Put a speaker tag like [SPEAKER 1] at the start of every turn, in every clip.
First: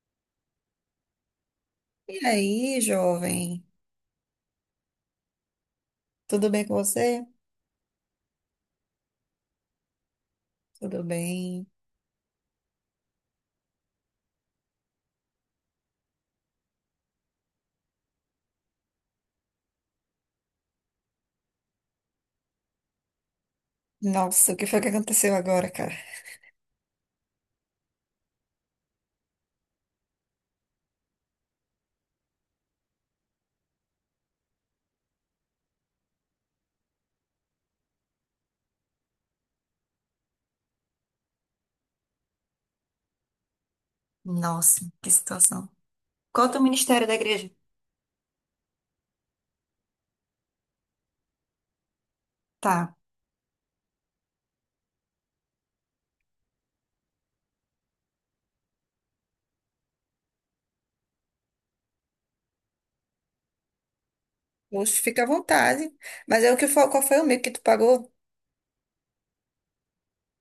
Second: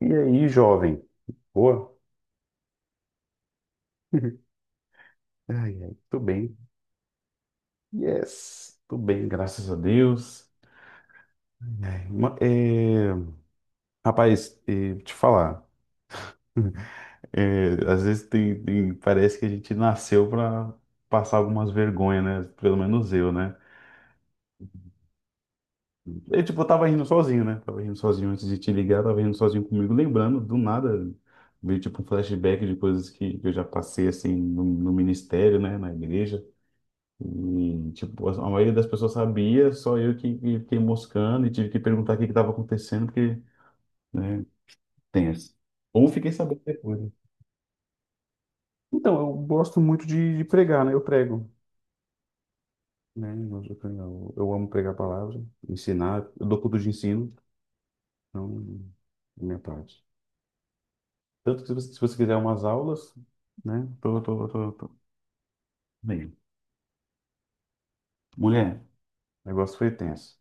[SPEAKER 1] E aí, jovem? Boa?
[SPEAKER 2] E aí, jovem?
[SPEAKER 1] Ai, ai, tô
[SPEAKER 2] Tudo
[SPEAKER 1] bem.
[SPEAKER 2] bem com você?
[SPEAKER 1] Yes, tô bem, graças a Deus.
[SPEAKER 2] Tudo bem.
[SPEAKER 1] É, rapaz, é, te falar, é, às vezes parece que a gente nasceu pra passar algumas vergonhas, né? Pelo menos eu, né?
[SPEAKER 2] Nossa, o que foi que aconteceu agora, cara?
[SPEAKER 1] Eu, tipo, eu tava rindo sozinho, né? Tava rindo sozinho antes de te ligar, tava rindo sozinho comigo, lembrando do nada, veio tipo um flashback de coisas que eu já passei, assim, no ministério, né? Na igreja. E, tipo, a maioria das pessoas sabia, só eu que fiquei moscando e tive que perguntar o que estava acontecendo, porque, né,
[SPEAKER 2] Nossa, que
[SPEAKER 1] tem essa.
[SPEAKER 2] situação.
[SPEAKER 1] Ou fiquei
[SPEAKER 2] Conta
[SPEAKER 1] sabendo
[SPEAKER 2] o
[SPEAKER 1] depois,
[SPEAKER 2] ministério
[SPEAKER 1] né?
[SPEAKER 2] da igreja.
[SPEAKER 1] Então, eu gosto muito de pregar, né? Eu prego,
[SPEAKER 2] Tá.
[SPEAKER 1] né? Eu amo pregar a palavra, ensinar. Eu dou culto de ensino, então, é minha parte. Tanto que se você quiser umas aulas, né? Tô.
[SPEAKER 2] Poxa, fica à vontade.
[SPEAKER 1] Bem,
[SPEAKER 2] Mas é o que foi, qual foi o meio que tu pagou?
[SPEAKER 1] mulher, o negócio foi tenso.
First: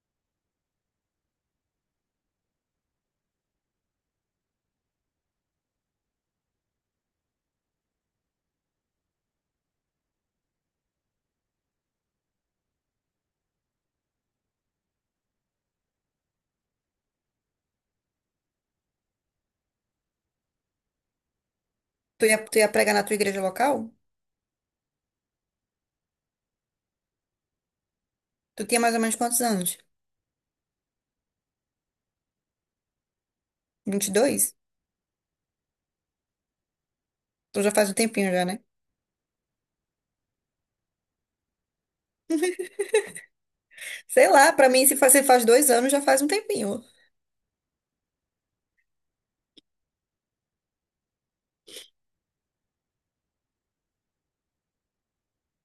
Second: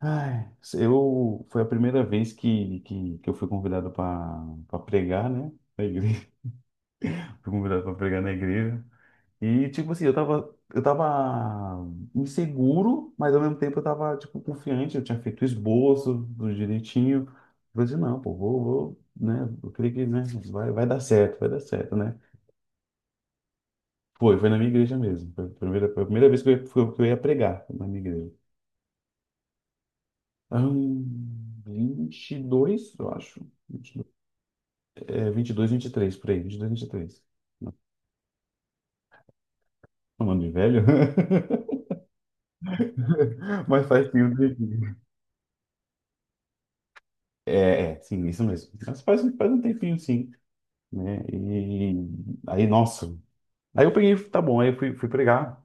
[SPEAKER 1] Ai, eu foi a primeira vez que eu fui convidado para pregar, né? Na igreja. Fui convidado para pregar na igreja. E tipo assim, eu tava inseguro, mas ao mesmo tempo eu tava tipo confiante, eu tinha feito o esboço tudo direitinho. Eu falei assim, não, pô, vou, vou, né? Eu creio que, né, vai, vai dar certo, né?
[SPEAKER 2] Tu ia pregar na tua igreja local?
[SPEAKER 1] Foi na minha igreja mesmo. Foi a primeira vez que eu ia pregar na minha igreja.
[SPEAKER 2] Tu tinha mais ou menos quantos anos?
[SPEAKER 1] Ahn, 22 eu acho.
[SPEAKER 2] 22.
[SPEAKER 1] É 22, três por aí, 22, três.
[SPEAKER 2] Tu já faz um tempinho já, né?
[SPEAKER 1] Chamando de velho? Mas faz
[SPEAKER 2] Sei
[SPEAKER 1] tempo.
[SPEAKER 2] lá, pra mim, se
[SPEAKER 1] Tempinho.
[SPEAKER 2] faz, se faz 2 anos, já faz um tempinho.
[SPEAKER 1] É, sim, isso mesmo. Mas faz um tempinho, sim, né? E aí, nossa. Aí eu peguei, tá bom, aí eu fui pregar.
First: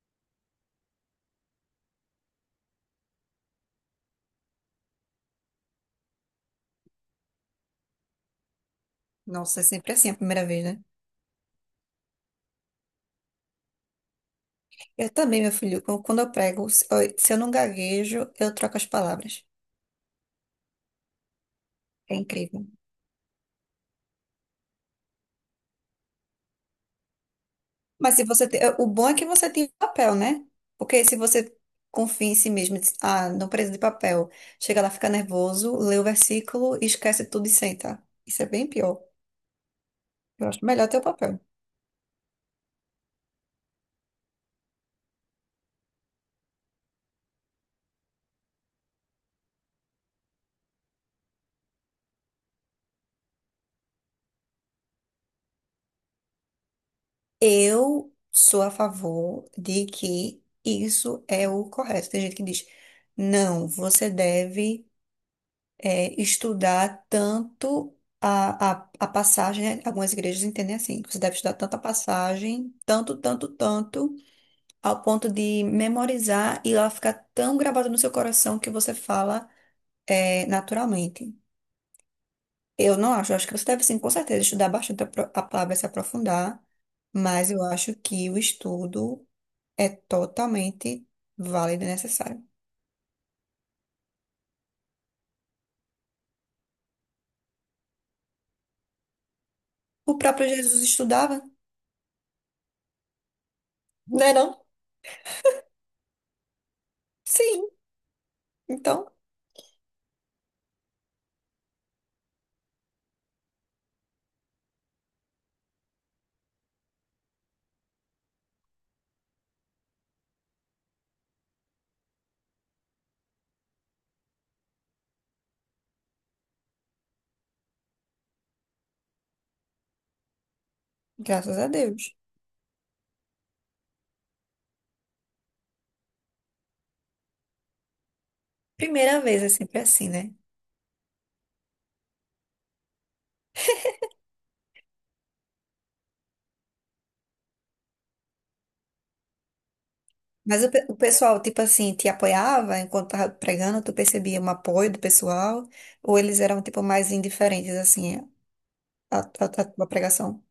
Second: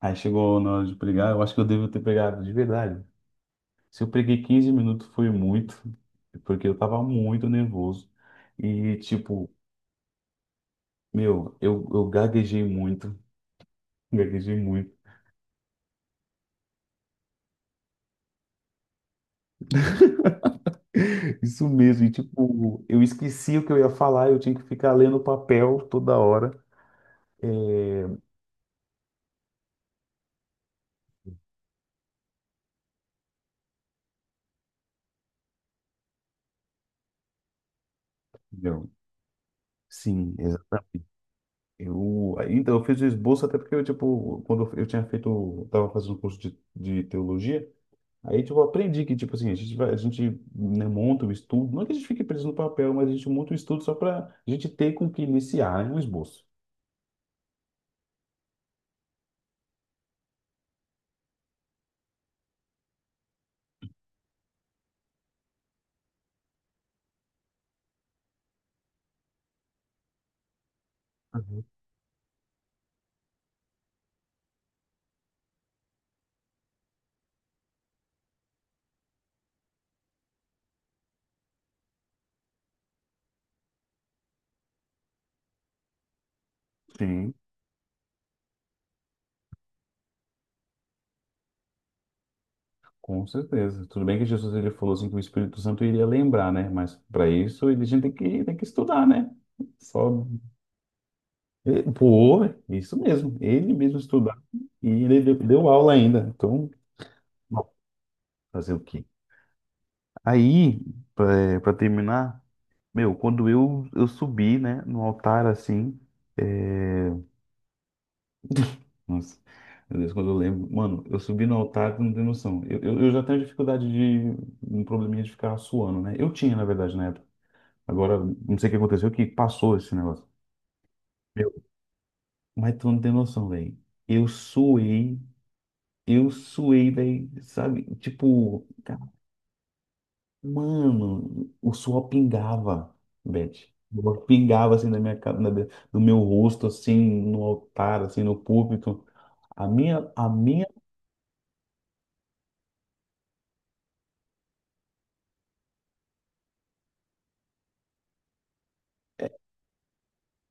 [SPEAKER 1] Aí chegou na hora de pregar, eu acho que eu devo ter pregado de verdade. Se eu preguei 15 minutos, foi muito, porque eu tava muito nervoso. E, tipo,
[SPEAKER 2] Nossa, é sempre assim a primeira vez, né?
[SPEAKER 1] meu, eu gaguejei muito, gaguejei muito.
[SPEAKER 2] Eu também, meu filho, quando eu prego, se eu não gaguejo, eu troco as palavras.
[SPEAKER 1] Isso mesmo, e
[SPEAKER 2] É incrível.
[SPEAKER 1] tipo, eu esqueci o que eu ia falar, eu tinha que ficar lendo o papel toda hora.
[SPEAKER 2] Mas se você o bom é que você tem papel, né? Porque se você confia em si mesmo, e diz, ah, não preciso de papel, chega lá, fica nervoso, lê o versículo, esquece tudo e senta. Isso é bem
[SPEAKER 1] Entendeu?
[SPEAKER 2] pior.
[SPEAKER 1] Sim,
[SPEAKER 2] Eu acho melhor ter o
[SPEAKER 1] exatamente.
[SPEAKER 2] papel.
[SPEAKER 1] Eu, aí, então, eu fiz o esboço até porque eu, tipo, quando eu tinha feito, eu tava fazendo um curso de teologia, aí, tipo, eu aprendi que, tipo assim, a gente vai, a gente, né, monta o estudo, não é que a gente fique preso no papel, mas a gente monta o estudo só para a gente ter com o que iniciar, né, um esboço.
[SPEAKER 2] Eu sou a favor de que isso é o correto. Tem gente que diz, não, você deve estudar tanto a passagem, né? Algumas igrejas entendem assim, que você deve estudar
[SPEAKER 1] Uhum.
[SPEAKER 2] tanto a passagem, tanto, tanto, tanto. Ao ponto de memorizar e ela ficar tão gravada no seu coração que você fala é, naturalmente. Eu não acho, eu acho que você deve sim, com certeza, estudar bastante a, a palavra, se aprofundar,
[SPEAKER 1] Sim.
[SPEAKER 2] mas eu acho que o estudo é totalmente válido e necessário.
[SPEAKER 1] Com certeza. Tudo bem que Jesus ele falou assim que o Espírito Santo iria lembrar, né? Mas para isso a gente tem que estudar, né?
[SPEAKER 2] O
[SPEAKER 1] Só
[SPEAKER 2] próprio Jesus estudava,
[SPEAKER 1] pô, isso mesmo. Ele mesmo
[SPEAKER 2] não é
[SPEAKER 1] estudar
[SPEAKER 2] não?
[SPEAKER 1] e ele deu aula ainda. Então, bom,
[SPEAKER 2] Sim,
[SPEAKER 1] fazer o quê?
[SPEAKER 2] então,
[SPEAKER 1] Aí, para terminar, meu, quando eu subi, né, no altar assim, é... nossa, meu Deus, quando eu lembro, mano, eu subi no altar, tu não tem noção. Eu já tenho dificuldade de um probleminha de ficar suando, né? Eu tinha, na verdade, na época. Agora, não sei o que aconteceu, que passou esse negócio. Meu,
[SPEAKER 2] graças a Deus.
[SPEAKER 1] mas tu não tem noção, velho. Eu suei, eu suei, velho, sabe? Tipo, cara,
[SPEAKER 2] Primeira vez é sempre assim, né?
[SPEAKER 1] mano, o suor pingava, Beth. O suor pingava assim na, do meu rosto, assim, no altar, assim, no púlpito. A minha, a
[SPEAKER 2] Mas
[SPEAKER 1] minha,
[SPEAKER 2] o, o pessoal, tipo assim, te apoiava enquanto tava pregando, tu percebia um apoio do pessoal? Ou eles eram, tipo, mais indiferentes, assim, à tua pregação?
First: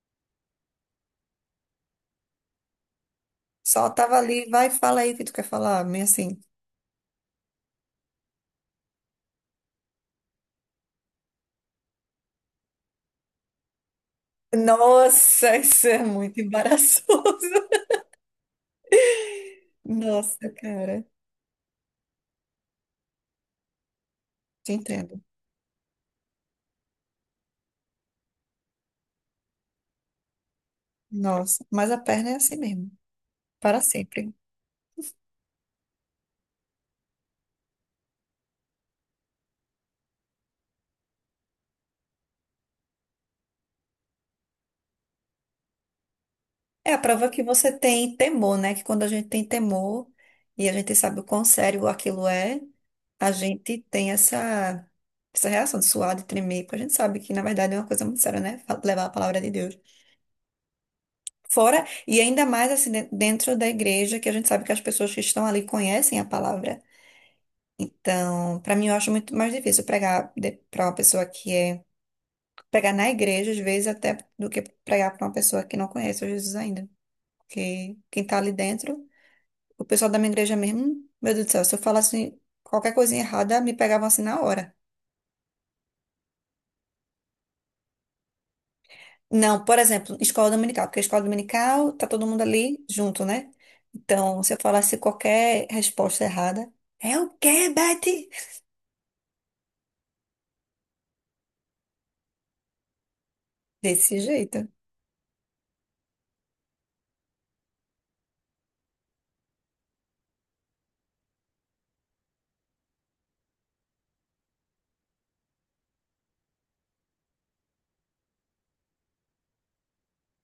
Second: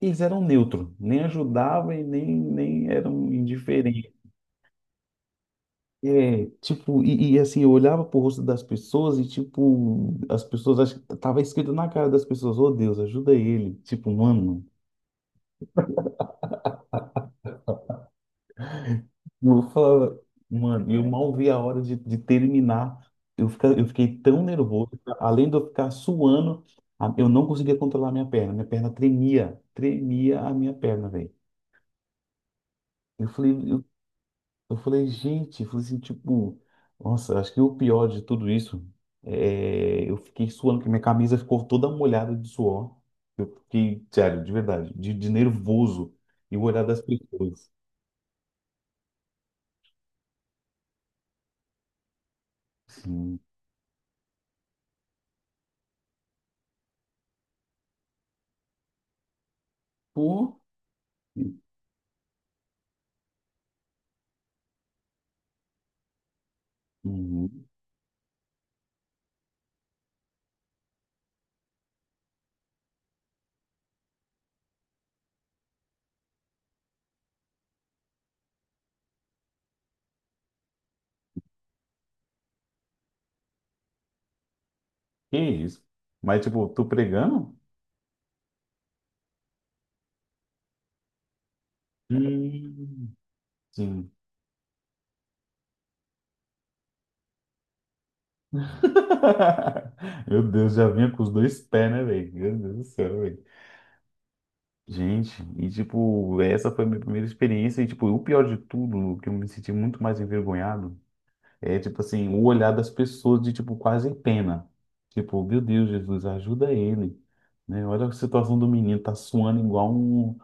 [SPEAKER 1] Eles eram neutro, nem ajudava e nem, nem, eram
[SPEAKER 2] Só
[SPEAKER 1] indiferentes.
[SPEAKER 2] tava ali, vai, fala aí o que tu quer falar, meio assim.
[SPEAKER 1] É, tipo, assim, eu olhava pro rosto das pessoas e, tipo, as pessoas, acho que tava escrito na cara das pessoas, ô Deus, ajuda ele. Tipo, mano,
[SPEAKER 2] Nossa, isso é muito embaraçoso.
[SPEAKER 1] eu falava,
[SPEAKER 2] Nossa,
[SPEAKER 1] mano, eu
[SPEAKER 2] cara,
[SPEAKER 1] mal vi a hora de terminar. Eu fiquei tão
[SPEAKER 2] te
[SPEAKER 1] nervoso,
[SPEAKER 2] entendo.
[SPEAKER 1] além de eu ficar suando, eu não conseguia controlar a minha perna. Minha perna tremia, tremia a minha perna, velho.
[SPEAKER 2] Nossa, mas a perna é assim mesmo,
[SPEAKER 1] Eu falei,
[SPEAKER 2] para sempre.
[SPEAKER 1] Eu falei, gente, eu falei assim, tipo, nossa, acho que o pior de tudo isso é eu fiquei suando, que minha camisa ficou toda molhada de suor. Eu fiquei, sério, de verdade, de nervoso e o olhar
[SPEAKER 2] É a
[SPEAKER 1] das
[SPEAKER 2] prova que
[SPEAKER 1] pessoas.
[SPEAKER 2] você tem temor, né? Que quando a gente tem temor e a gente sabe o quão sério aquilo é, a
[SPEAKER 1] Assim,
[SPEAKER 2] gente tem essa, essa reação de suar, de tremer, porque a gente sabe que, na verdade, é uma coisa muito séria, né? Levar a palavra de Deus.
[SPEAKER 1] pô,
[SPEAKER 2] Fora, e ainda mais assim, dentro da igreja, que a gente sabe que as pessoas que estão ali conhecem a palavra.
[SPEAKER 1] uhum,
[SPEAKER 2] Então, para mim, eu acho muito mais difícil pregar para uma pessoa que é. Pregar na igreja, às vezes, até do que pregar para uma pessoa que não conhece o Jesus ainda. Porque quem tá ali dentro. O pessoal da minha igreja mesmo, meu Deus do céu, se eu falasse qualquer coisinha errada, me pegavam assim na hora.
[SPEAKER 1] que isso? Mas, tipo, tô pregando?
[SPEAKER 2] Não, por exemplo, escola dominical, porque a escola dominical tá todo mundo ali
[SPEAKER 1] Hum,
[SPEAKER 2] junto, né?
[SPEAKER 1] sim.
[SPEAKER 2] Então, se eu falasse qualquer resposta errada, é o quê, Betty?
[SPEAKER 1] Meu Deus, já vinha com os dois pés, né, velho? Meu Deus do céu, velho.
[SPEAKER 2] Desse jeito.
[SPEAKER 1] Gente, e tipo, essa foi a minha primeira experiência, e tipo, o pior de tudo, o que eu me senti muito mais envergonhado, é tipo assim, o olhar das pessoas de tipo quase pena. Tipo, meu Deus, Jesus, ajuda ele, né? Olha a situação do menino, tá suando igual um,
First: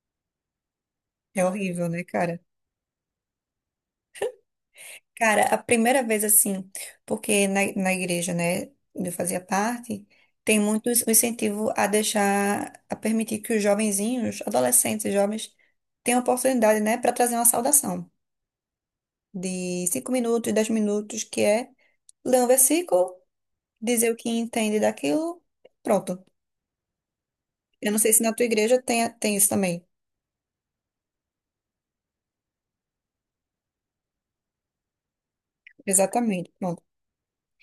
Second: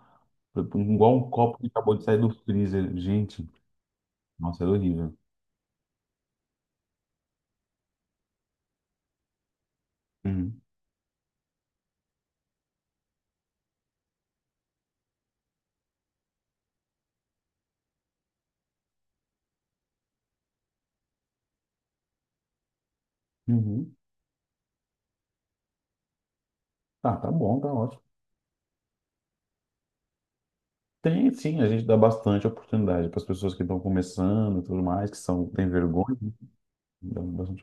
[SPEAKER 1] igual um
[SPEAKER 2] É
[SPEAKER 1] copo que
[SPEAKER 2] horrível,
[SPEAKER 1] acabou de
[SPEAKER 2] né,
[SPEAKER 1] sair do
[SPEAKER 2] cara?
[SPEAKER 1] freezer. Gente, nossa, era horrível.
[SPEAKER 2] Cara, a primeira vez assim, porque na, na igreja, né, onde eu fazia parte,
[SPEAKER 1] Uhum.
[SPEAKER 2] tem muito o incentivo a deixar, a permitir que os jovenzinhos, adolescentes, e jovens, tenham oportunidade, né, para trazer uma saudação de 5 minutos, 10 minutos, que é ler um versículo,
[SPEAKER 1] Uhum.
[SPEAKER 2] dizer o que entende daquilo, pronto.
[SPEAKER 1] Ah, tá bom, tá
[SPEAKER 2] Eu não
[SPEAKER 1] ótimo.
[SPEAKER 2] sei se na tua igreja tem isso também.
[SPEAKER 1] Tem sim, a gente dá bastante oportunidade para as pessoas que estão começando e tudo mais, que são, têm vergonha, né?
[SPEAKER 2] Exatamente, pronto.
[SPEAKER 1] Dá bastante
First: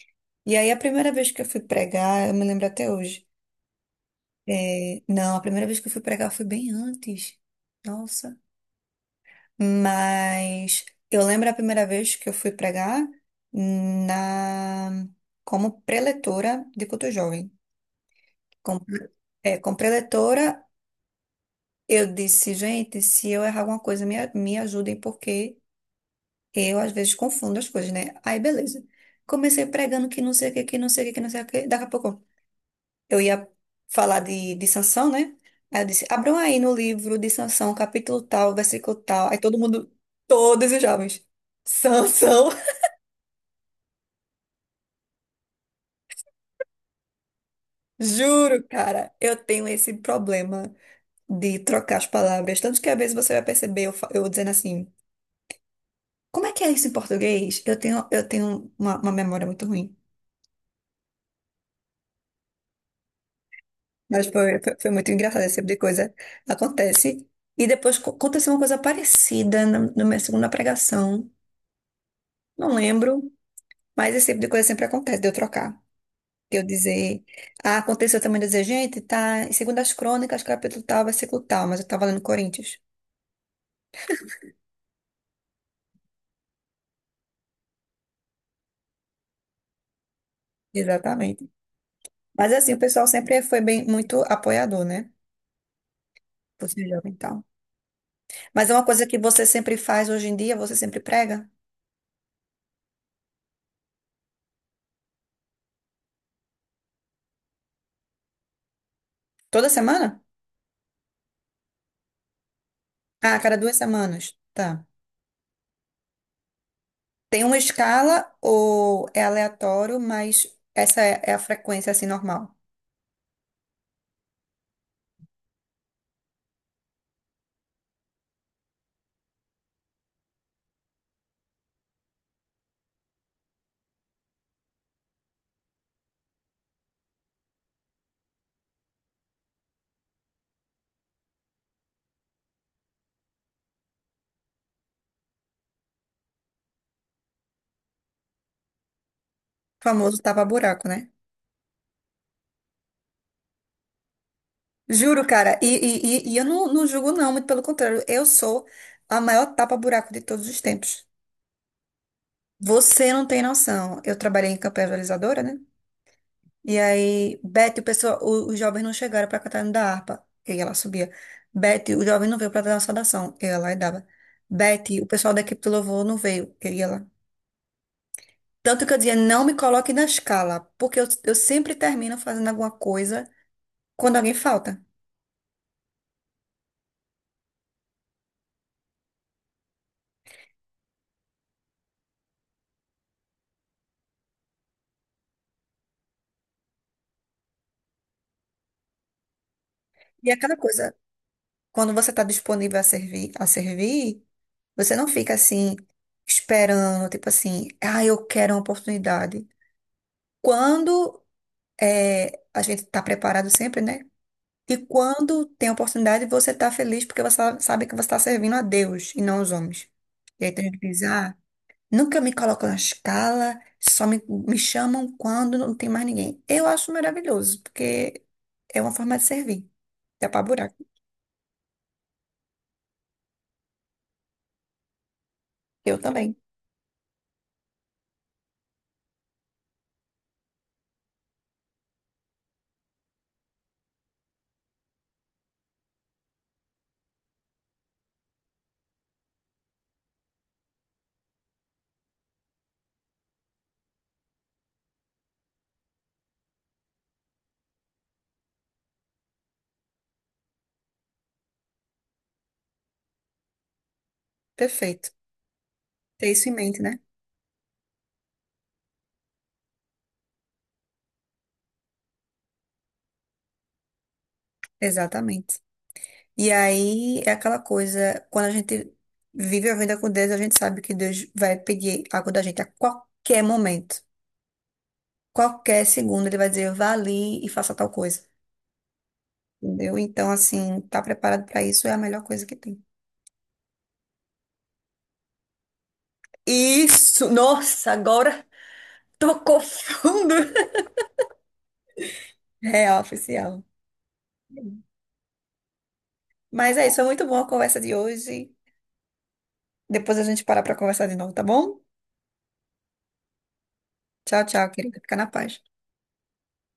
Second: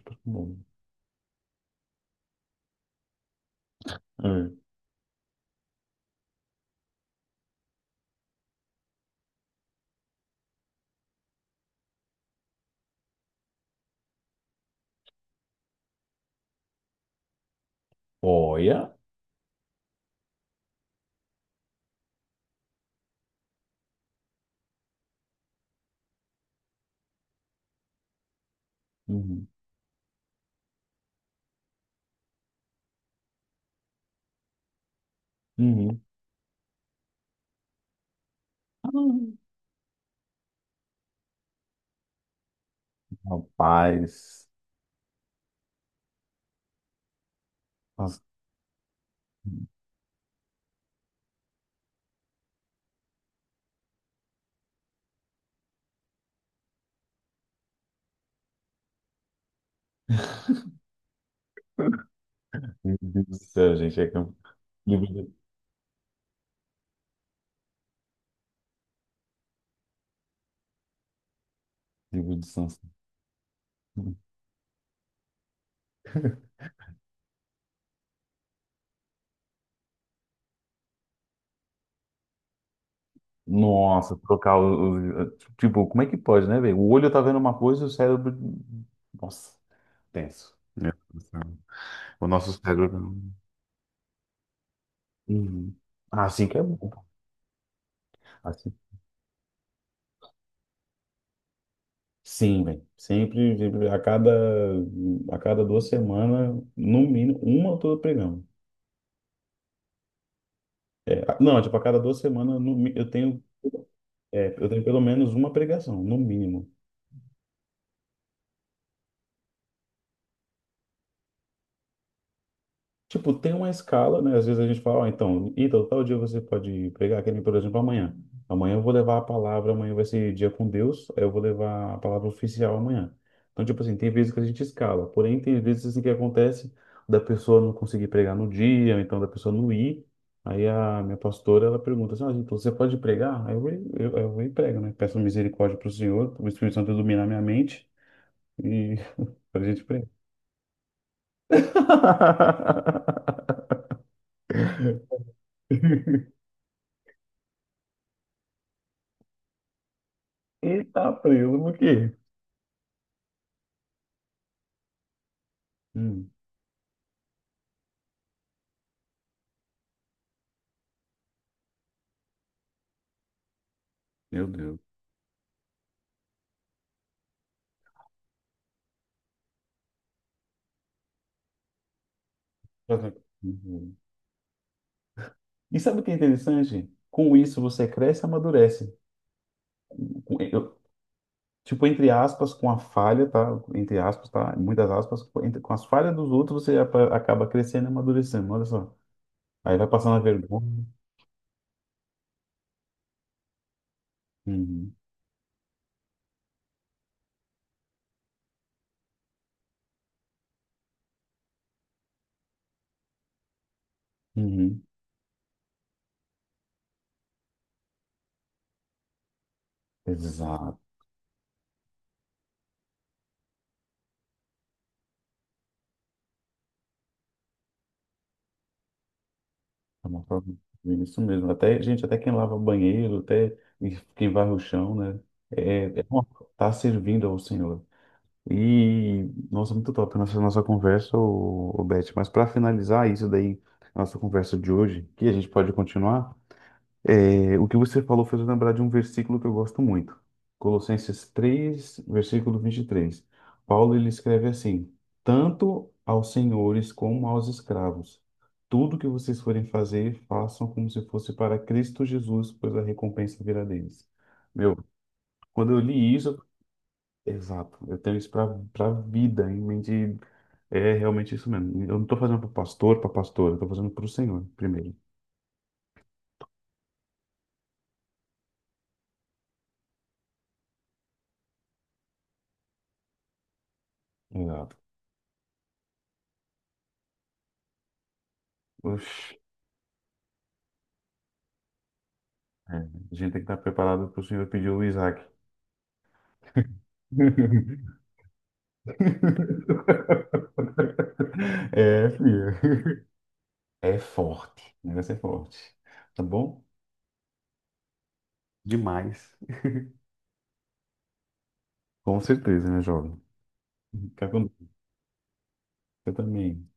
[SPEAKER 2] E
[SPEAKER 1] oportunidade.
[SPEAKER 2] aí a primeira vez que eu fui pregar, eu me lembro até hoje.
[SPEAKER 1] É.
[SPEAKER 2] É, não, a primeira vez que eu fui pregar foi bem antes. Nossa. Mas eu lembro a primeira vez que eu fui pregar na como preletora de culto jovem. Como,
[SPEAKER 1] Olha.
[SPEAKER 2] é, como preletora eu disse, gente, se eu errar alguma coisa, me ajudem, porque eu às vezes confundo as coisas, né? Aí, beleza.
[SPEAKER 1] Uhum.
[SPEAKER 2] Comecei pregando que não sei o que, que não sei o que, que não sei o que. Daqui a pouco eu ia falar de, Sansão, né? Aí eu
[SPEAKER 1] Uhum.
[SPEAKER 2] disse, abram aí no livro de Sansão, capítulo tal,
[SPEAKER 1] Ah,
[SPEAKER 2] versículo tal. Aí todo mundo, todos os jovens, Sansão,
[SPEAKER 1] rapaz. Nossa,
[SPEAKER 2] juro, cara, eu tenho esse problema de trocar as palavras. Tanto que às vezes você vai perceber eu, eu dizendo assim. Como é que é isso em português? Eu tenho uma, memória muito ruim.
[SPEAKER 1] meu Deus do céu, gente. É que
[SPEAKER 2] Mas
[SPEAKER 1] eu-
[SPEAKER 2] foi
[SPEAKER 1] livro
[SPEAKER 2] muito
[SPEAKER 1] de,
[SPEAKER 2] engraçado, esse tipo de coisa acontece. E depois aconteceu uma coisa parecida na minha segunda pregação.
[SPEAKER 1] livro de
[SPEAKER 2] Não
[SPEAKER 1] Sansão.
[SPEAKER 2] lembro, mas esse tipo de coisa sempre acontece, de eu trocar. De eu dizer, ah, aconteceu também de eu dizer, gente, tá em Segundas Crônicas, capítulo tal, versículo tal, mas eu tava lendo Coríntios.
[SPEAKER 1] Nossa, tipo, como é que pode, né, velho? O olho tá vendo uma coisa e o cérebro. Nossa, tenso. Meu Deus do céu.
[SPEAKER 2] Exatamente.
[SPEAKER 1] O nosso
[SPEAKER 2] Mas assim, o pessoal
[SPEAKER 1] cérebro.
[SPEAKER 2] sempre foi bem, muito apoiador, né?
[SPEAKER 1] Uhum. Ah, assim que é
[SPEAKER 2] Por
[SPEAKER 1] bom.
[SPEAKER 2] ser jovem e tal. Mas
[SPEAKER 1] Assim.
[SPEAKER 2] é uma coisa que você sempre faz hoje em dia, você sempre prega?
[SPEAKER 1] Sim, velho. Sempre, sempre, a cada 2 semanas, no mínimo, uma eu tô pregando.
[SPEAKER 2] Toda semana?
[SPEAKER 1] É, não, tipo, a cada 2 semanas no mi- eu
[SPEAKER 2] Ah, a
[SPEAKER 1] tenho,
[SPEAKER 2] cada 2 semanas.
[SPEAKER 1] é, eu tenho
[SPEAKER 2] Tá.
[SPEAKER 1] pelo menos uma pregação, no mínimo.
[SPEAKER 2] Tem uma escala ou é aleatório, mas essa é a frequência, assim, normal.
[SPEAKER 1] Tipo, tem uma escala, né? Às vezes a gente fala, ó, então, tal dia você pode pegar aquele, por exemplo, amanhã. Amanhã eu vou levar a palavra, amanhã vai ser dia com Deus, aí eu vou levar a palavra oficial amanhã. Então, tipo assim, tem vezes que a gente escala, porém tem vezes assim que acontece da pessoa não conseguir pregar no dia, ou então da pessoa não ir. Aí a minha pastora, ela pergunta assim, ah, então você pode pregar? Aí eu vou e prego, né? Peço misericórdia para o Senhor, pro Espírito Santo iluminar minha mente e para a gente
[SPEAKER 2] O
[SPEAKER 1] pregar.
[SPEAKER 2] famoso tapa-buraco, né? Juro, cara. E eu não, não julgo, não. Muito pelo contrário. Eu sou a maior tapa-buraco de todos os
[SPEAKER 1] Ele
[SPEAKER 2] tempos.
[SPEAKER 1] tá preso por quê?
[SPEAKER 2] Você não tem noção. Eu trabalhei em campanha realizadora, né?
[SPEAKER 1] Hum.
[SPEAKER 2] E aí, Beth, o pessoal, o, os jovens não chegaram para cantar no da harpa. E aí ela subia. Beth, o jovem não veio para dar uma saudação. Eu ia lá e dava.
[SPEAKER 1] Meu Deus.
[SPEAKER 2] Beth, o pessoal da equipe do louvor não veio. Eu ia lá. Tanto que eu dizia, não me coloque na escala, porque eu sempre termino fazendo alguma coisa
[SPEAKER 1] Uhum.
[SPEAKER 2] quando alguém falta.
[SPEAKER 1] E sabe o que é interessante? Com isso você cresce e amadurece. Com- eu- tipo, entre aspas, com a falha, tá? Entre aspas, tá? Muitas aspas, com as falhas dos outros você acaba crescendo e amadurecendo. Olha só. Aí vai passando a
[SPEAKER 2] E é aquela
[SPEAKER 1] vergonha.
[SPEAKER 2] coisa, quando você está disponível a servir, você
[SPEAKER 1] Uhum.
[SPEAKER 2] não fica assim, esperando, tipo assim, ah, eu quero uma oportunidade. Quando é, a gente está preparado sempre, né? E
[SPEAKER 1] Uhum.
[SPEAKER 2] quando tem oportunidade, você está feliz porque você sabe que você está servindo a Deus e não aos homens. E aí tem
[SPEAKER 1] Exato.
[SPEAKER 2] gente que diz, ah, nunca me colocam na escala, só me chamam quando não tem mais ninguém. Eu acho maravilhoso, porque é uma forma de servir.
[SPEAKER 1] É uma
[SPEAKER 2] Dá
[SPEAKER 1] forma
[SPEAKER 2] pra buraco.
[SPEAKER 1] de. Isso mesmo. Até, gente, até quem lava banheiro, até quem varre o chão, né? É,
[SPEAKER 2] Eu
[SPEAKER 1] é uma-
[SPEAKER 2] também.
[SPEAKER 1] tá servindo ao Senhor. E, nossa, muito top, nossa, nossa conversa, o, Beth. Mas para finalizar isso daí, nossa conversa de hoje, que a gente pode continuar, o que você falou fez eu lembrar de um versículo que eu gosto muito. Colossenses 3, versículo 23, Paulo ele escreve assim: tanto aos senhores como aos escravos, tudo que vocês forem fazer, façam como se fosse para Cristo Jesus, pois a recompensa virá deles. Meu,
[SPEAKER 2] Perfeito.
[SPEAKER 1] quando eu li
[SPEAKER 2] Ter
[SPEAKER 1] isso, eu.
[SPEAKER 2] isso em mente, né?
[SPEAKER 1] Exato, eu tenho isso para vida em mente. É realmente isso mesmo. Eu não estou fazendo para pastor, para pastora, eu tô fazendo para o Senhor primeiro.
[SPEAKER 2] Exatamente. E aí é aquela coisa, quando a gente vive a vida com Deus, a gente sabe que Deus vai pedir algo da gente a qualquer momento.
[SPEAKER 1] Exato.
[SPEAKER 2] Qualquer segundo ele vai dizer, vá ali e faça tal coisa.
[SPEAKER 1] Oxi,
[SPEAKER 2] Entendeu? Então, assim, tá preparado pra isso é a melhor coisa que tem.
[SPEAKER 1] a gente tem que estar preparado para o Senhor pedir o Isaac.
[SPEAKER 2] Isso! Nossa, agora tocou fundo.
[SPEAKER 1] É,
[SPEAKER 2] É
[SPEAKER 1] filha.
[SPEAKER 2] oficial.
[SPEAKER 1] É forte, o negócio é forte. Tá bom?
[SPEAKER 2] Mas é isso, foi muito boa a conversa de hoje.
[SPEAKER 1] Demais.
[SPEAKER 2] Depois a gente para para conversar de novo, tá bom?
[SPEAKER 1] Com certeza, né, jovem? Fica com
[SPEAKER 2] Tchau, tchau,
[SPEAKER 1] Deus.
[SPEAKER 2] querida. Fica na paz.
[SPEAKER 1] Você também.